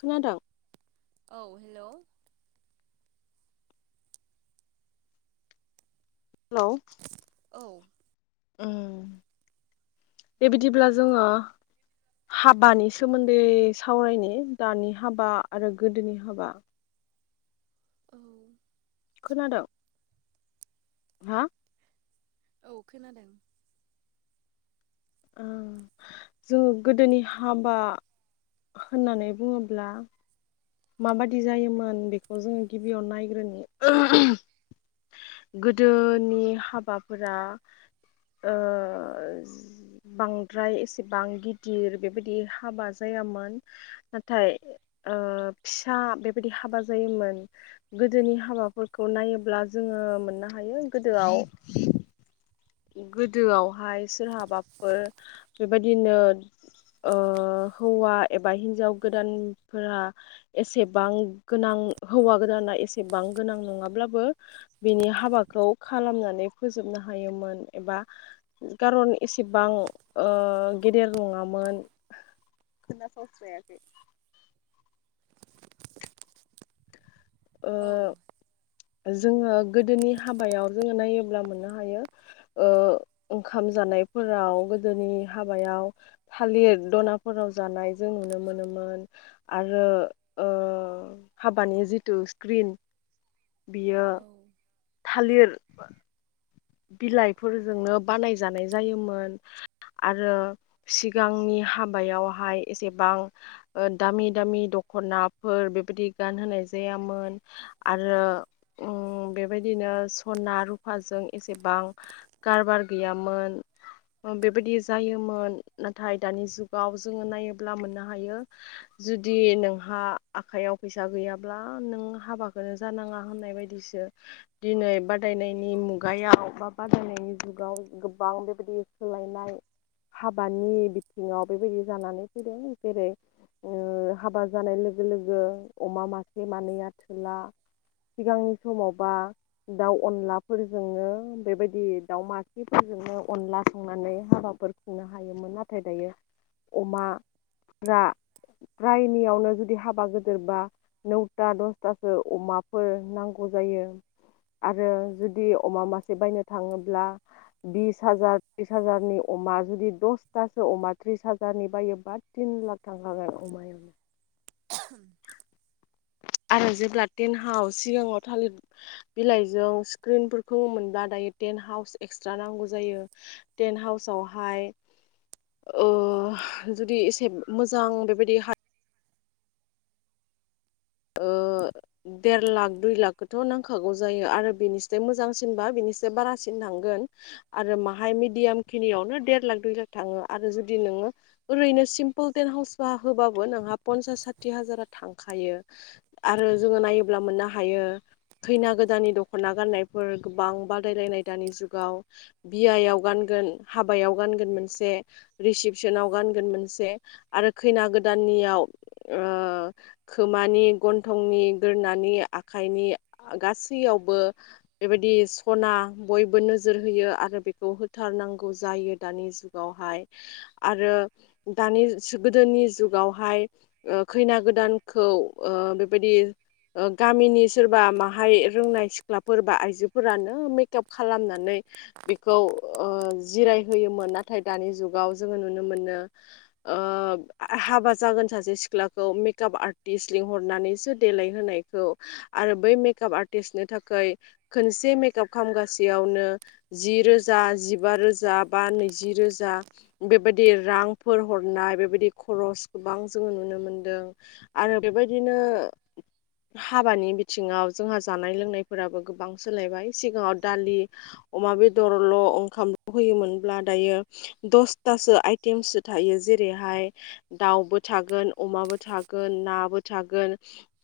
खोनादों? औ hello. Hello. औ ओम बेबिदिब्ला जोङो हाबानि सोमोन्दै सावरायनि दानि हाबा आरो गोदोनि हाबा औ खोनादों? हा? औ खोनादों। ओ जोङो गोदोनि हाबा होननानै बुङोब्ला माबादि जायोमोन बेखौ जोङो गिबियाव नायग्रोनि गोदोनि हाबाफोरा ओ बांद्राय एसेबां गिदिर बेबायदि हाबा जाय यामोन नाथाय ओ फिसा बेबायदि हाबा जायोमोन गोदोनि हाबाफोरखौ नायोब्ला जोङो मोननो हाय यो गोदोआव [inaudible] गोदोआवहाय सोरहाबाफोर बेबायदिनो ओ हौवा एबा हिन्जाव गोदानफोरा एसेबां गोनां उम हौवा गोदाना एसेबां गोनां नङाब्लाबो बिनि हाबाखौ खालामनानै फोजोब नो हायोमोन। एबा कारन एसेबां ओ गेदेर नङामोन। खोनाफावथ्रायाखै। ओ औ जोङो गोदोनि हाबायाव जोङो नायोब्ला मोननो हायो ओ ओंखाम जानाय फोराव गोदोनि हाबायाव थालिर दनाफोराव जानाय जों नुनो मोनोमोन। आरो ओ हाबानि जि तु स्क्रिन बियो औ थालिर बिलाइफोरजोंनो बानायजानाय जायोमोन। आरो सिगांनि हाबायावहाय एसेबां ओ दामि दामि दख खनाफोर बेबायदि गानहाय जायामोन आरो ओम बेबायदिनो नो सना रुफाजों एसेबां कारबार गैयामोन। ओ बेबायदि जायोमोन नाथाय दानि जुगाव जोङो नायोब्ला मोननो हायो जुदि नोंहा आखाइयाव फैसा गैयाब्ला नों हाबाखौनो जानाङा होननाय बायदिसो। दिनै बादायनायनि मुग गायाव बा बादायनायनि जुगाव गोबां बेबायदि सोलायनाय हाबानि बिथिङाव बेबायदि जानानै फैदों जेरै ओम हाबा जानाय लोगो लोगो अमा मासे मानैया थोला। सिगांनि समाव बा दाउ अनलाफोर [inaudible] बेबायदि दावमासेफोरजोंनो अनला संनानै हाबाफोर खुंनो हायोमोन नाथाय दायो अमाफोरा रायनियावनो जुदि हाबा गेदेर बा नौथा दसथासो अमाफोर नांगौ जायो आरो जु दि अमा मासे बायनो थाङोब्ला बिस हाजार त्रिस हाजारनि अमा जुदि दस तासो अमा थ्रिस हाजारनि बायोबा तिन लाख थांखागोन अमायावनो। [inaudible] आरो जेब्ला टेन हाउस सिगाङाव थालिर बिलाइजों क्रिनफोरखौ मोनब्ला दायो टेन हाउस एक्सट्रा नांगौ जायो टेन हाउसावहाय ओ जुदि एसे मोजां बेबायदि ओ देर लाख दुइ लाखखौथ' नांखागौ जायो आरो बिनिस मोजांसिनबा बिनि सो बारासिन थांगोन आरो माहाय मिदियाम खिनियावनो देर लाख दुइ लाख थांङो आरो जुदि नों ङो ओरैनो सिम्पोल टेन हाउस होबाबो नोंहा पन्सास साथि हाजारा थांखायो। आरो जोङो नायोब्ला मोननो हायो। खैना गोदाननि दख'ना गाननायफोर गोबां बादायलायनाय दानि जुगाव बियायाव गान गोन हाबायाव गानोन मोनसे रिसिपसनाव गानोन मोनसे आरो खैना गोदान नियाव ओ अमानि गन्थंनि गोदोनानि आखाइनि गासैयावबो बेबायदि सना बयबो नोजोर होयो आरो बेखौ होथारनांगौ जायो दानि जुगावहाय आरो दानि गोदोनि जुगावहाय खैना गोदान खौ ओ बेबायदि गामिनि सोरबा माहाय रोंनाय सिख्लाफोर बा आइजोफोरानो मेकाप खालामनानै बेखौ ओ जिरायहोयोमोन नाथाय दानि जुगाव जोंङो नुनो मोनो। ओ हाबा जागोन सासे सिख्लाखौ मेकआप आर्ट आरटिस लिंहरनानैसो देलायहोनायखौ आरो बै मेकप आर्टिस्टनो थाखाय खोन से मेकआप खालामामगासेयावनो जि रोजा जिबा रोजा बा नैजि रोजा बेबायदि रांफोर हरनाय बेबायदि खरस गोबां जोंङो नुनो मोनदों आरो बेबायदिनो हाबानि बिथिङाव जोंहा जानाय लोंनायफोराबो गोबां सोलायबाय सिगाङाव दालि अमा बेदरल' ओंखामल' होयोमोनब्ला दायो दसथासो आइटेमसो थायो जे रैहाय दाउबो थागोन अमाबो था गोन नाबो थागोन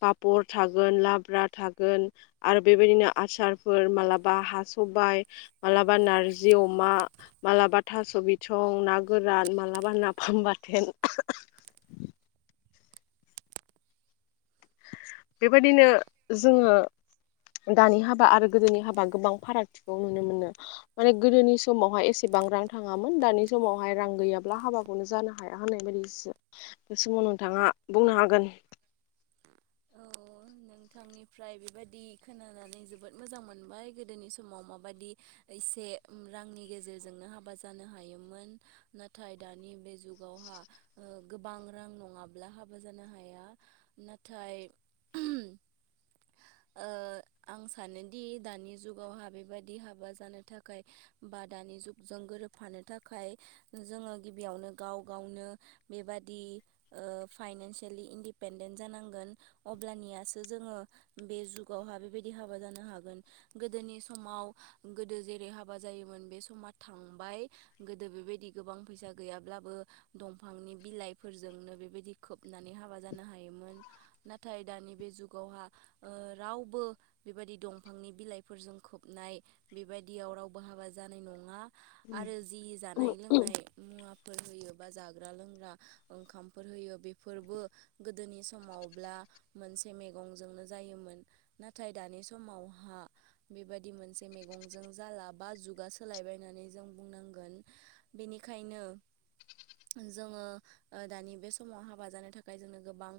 पापर थागोन लाब्रा थागोन आरो बेबायदिनो आ सारफोर हा सबाय मालाबा नारजि अमा थास बिसं ना गोरान मालाबा नाफाम बाथोन औ बेबायदिनो जोंङो दानि हाबा आरो गोदोनि हाबा गोबां फारागथिखौ नुनो मोनो माने गोदोनि समावहाय एसे बां रां थाङांमोन दानि समावहाय रां गैयाब्ला हाबाखौनो जानो हाया होननाय बायदिसो नोंथांङा बुंनो हागोन औ औ नोंथांनिफ्राय बेबायादि खोनानानै जोबोद मोजां मोनबाय गोदोनि समाव माबादि एसे रांनि गेजेरजोंनो हाबा जानो हायोमोन नाथाय दानि बे जुगावहाव गोबां रां नंङाब्ला हाबा जानो हाया नाथाय औ आं सानोदि दानि जुगावहा बेबायाददि हाबा जानो थाखाय बा दानि जुगजों गोरोबफानो थाखाय जोंङो गिबियावनो गाव गावनो बेबादि फाइनान्सियेलि इनडिपेडेन्ट जानांगौ अब्ला नि आसो जोंङो बेबादि हाबा जानो हागोन गोदोनि समाव समाव गोदो जेरै हाबा जायोमोन बे समा थांबाय गोदो बेबायदि गोबां फैसा ज गैयाब्लाबो दंफांनि बिलाइफोरजोंनो बेबायदि खोबनानै हाबा जानो हायोमोन नाथाय दानि बे जुगावहा रावबो बेबायि दंफांनि बिलाइफोरजों खोबनाय बेबायदियाव रावबो हाबा जानाय नंङा आरो जि जानाय लोंनाय मुवा फोर होयो बा जाग्रा लोंग्रा ओंखामफोर होयो बेफोरबो गोदोनि समावब्ला मोनसे मैगंजोंनो जायोमोन नाथाय दानि समावहा बेबायदि मोनसे मैगंजों जाला बा जुगा सोलायबायनानै जों बुंनांगोन बेनिखायनो बेखायनो जोंङो दानि बे समाव हाबा जानो थाखाय जोंनो गोबां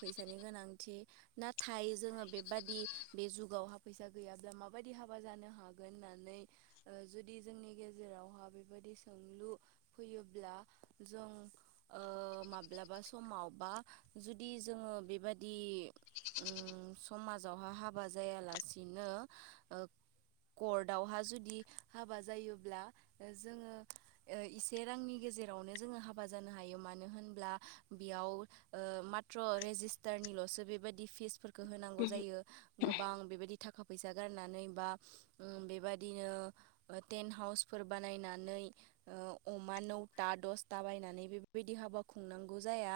फैसानि गोनांथि नाथाय जोंङो बेबादि बे जुगावहा फैसा गैयाब्ला म माबायदि हाबा जानो हागोन होननानै जुदि जोंनि गेजेरावहा बेबायदि सोंलु फैयोब्ला जों माब्लाबा समाव बा जुदि दि जोंङो बेबायाददि समाजावहा हाबा जायालासिनो कर्टआवहा जुदि हाबा जायोब्ला जोंङो एसे रांनि गेजेराव जेरावनो जोंङो हाबा जानो हायो मानो होनब्ला बेयाव माध्र रेजिस्टारनिल'सो बेबायदि फिसफोरखौ होनांगौ जायो गोबां बेबायदि थाखा फैसा गारनानै बा ओम बेबदिनो टेन्ट हाउसफोर बानायनानै। ओ अमा नोवता दसता बायनानै बिफोर बायदि हाबा खुंनांगौ जाया।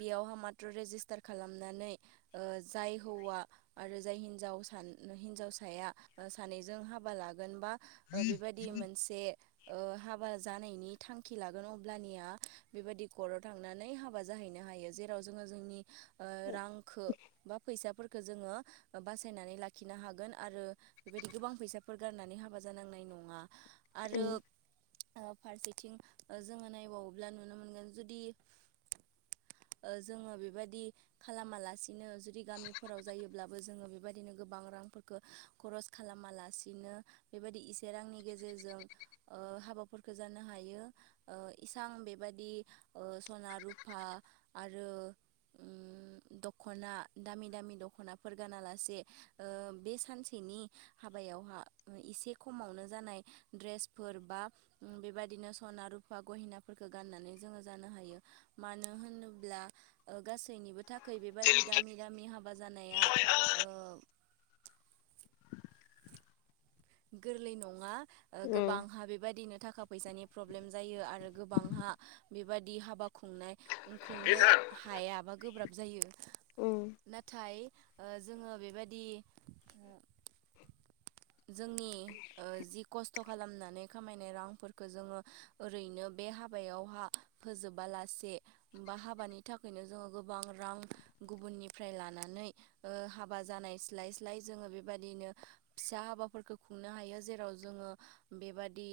बेयाव हामा। रेजिस्टार खालामनानै ओ जाय हौवा आरो जाय हिनजाव सानैनि हिनजावसा। थाया सानैजों हाबा लागोनबा ओ बेबायदि मोनसे ओ। हाबा जानायनि थांखि लागोन अब्लानिया बेबायदि खरआव थांनानै हाबा जाहैनो हायो जेराव। जोङो जोंनि रांखो बा फैसाफोरखौ जोङो ओ बासायनानै लाखिनो हागोन। आरो बेबायदि गोबां फैसाफोर गारनानै हाबा जानांनाय नङा आरो। ओ फारसेथिं ओ जोङो नायबावोब्ला नुनो मोनगोन जुदि। ओ जोङो बेबायदि खालामालासिनो जुदि गामिफोराव जायोब्लाबो जोङो बे। बेबायदिनो गोबां रांफोरखौ खरस खालामालासिनो बेबायदि इसे रांनि गेजेरजों। ओ हाबाफोरखौ जानो हायो ओ इसां बेबादि ओ सना रुफा। आ। आरो दख'ना दामि दामि दख'नाफोर गानालासे ओ। ओ बे सानसेनि हाबायावहा एसे खमावनो जानाय ड्रेसफोर बा। ओ बेबायदिनो सना रुफा गहिनाफोरखौ गाननानै जोङो जानो हायो मानो होनोब्ला। ब्लाओ। गासैनिबो थाखाय बेबादि दामि दामि हाबा जानायाओ। गोरलै नङा ओ गोबांहा बेबायदिनो थाखाय। थाखा फैसानि प्रब्लेम जायो आरो गोबांहा बेबादि हाबा खुंनाय। खुंनो हायाबा गोब्राब जायो नाथाय। ओ जोङो बेबादि। जोंनि ओ जि खस्थ'। खस्थ' खालामनानै खामायनाय रांफोरखौ जोङो ओरैनो बे हाबायावहा फोजोबालासे। से बा हाबानि थाखायनो जोङो गोबां रां गुबुननिफ्राय लानानै ओ। हाबा जानाय स्लाय स्लाय जोङो बेबायदिनो। फिसा हाबाफोरफोरखौ खुंनो हायो जेराव जोङो बेबादि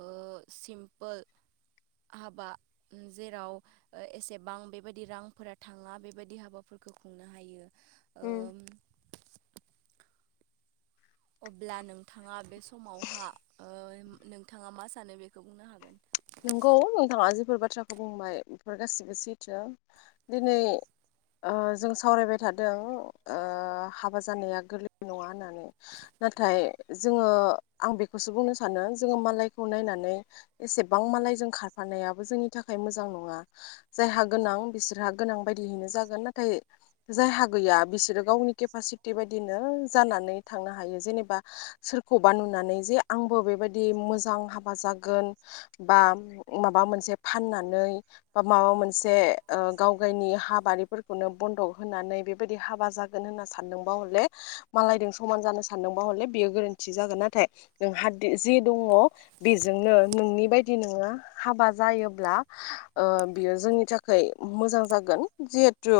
ओ सिमपोल। [inaudible] हाबा जेराव ओ एसेबां बेबायदि रांफोरा थाङा बेबायदि हाबाफोरा। फोरखौ खुंनो हायो। उम। ओम अब्ला नोंथाङा बे समावहा ओ नोंथाङा मा सानो बेखौ बुंनो हागोन। नंगौ नोंथाङा जिफोर बाथ्राखौ बुंबाय बेफोर गासिबो सैथो दिनै। ओ जों सावरायबाय थादों ओ हाबा जानाया गोरलै नङा होननानै। नाथाय जोङो आं बेखौसो बुंनो सानो जोंङो मालायखौ नायनानै एसे। गोबां मालायजों खारफानायाबो जोंनि थाखाय मोजां नङा जायहा गोनां बिसोरहा गोनां बायदियैनो। जागोन नाथाय जायहा गैया बिसोरो गावनि केपासिटि बायदिनो जानानै थांनो हायो। जेनेबा सोरखौबा नुनानै जे आंबो बेबायदि मोजां हाबा जागोन। बा माबा मोनसे फाननानै बा माबा मोनसे गाव ओ गावगायनि हाबा। बेफोर बनदख होननानै बेबादि हाबा जागोन होन्ना सानदोंब्ला हले मालायजों समान सान्दोंबा हले बेयो गोरोन्थि जागोन नाथाय नोंहा जि दङ बेजोंनो नोंनि बाय। जुदि नोंङा हाबा जायोब्ला ओ बियो जोंनि थाखाय मोजां जागोन। खेत्र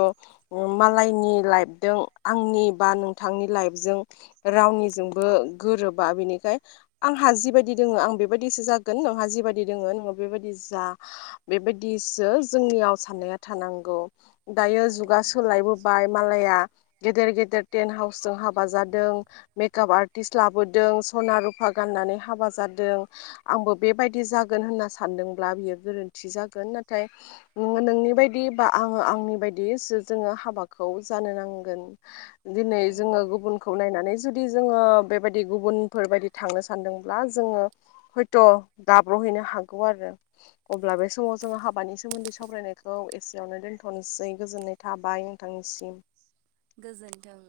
ओम मालयनि लाइदों आंनि बा नोंथांनि लाइजों रां। रावनिजोंबो गोरोबा बेनिखाय आंहा जिबाय दोंङो आं बेबायसो जागोन नोंहा। दिङो न'आव बेबायदि जा बेबायदिसो जोंनियाव साननाया थानांगौ। दायो औ जुगा सोलायबोबाय मालाया। गेदेर गेदेर टेन्ट हाउसजों हाबा जादों मेकाप आरटिर्स्ट लाबोदों सना रुफा गाननानै। नानै हाबा जादों आंबो बेबायदि जा गोन होनना सान्दोंब्ला बियो गोरोन्थि जागोन नाथाय नोङो नोंनि बायदि बा आंङो आंनि बायदि। दिसो जोंङो हाबाखौ जानो नांगोन दिनै औ जोंङो गुबुन नायनानै। जुदि जोंङो बेबायदि गुबुनफोरबायायदि थांनो सानदोंब्ला जोंङो हयथ'। जब्र'हैनो हागौ आरो अब्ला बे समाव जोंङो हाबानि सोमोन्दै सावरायनायखौ एसेयावनो दोनथ'नो। लाासै गोजोननै थाबाय नोंथांनिसिम। गोजोन्थों।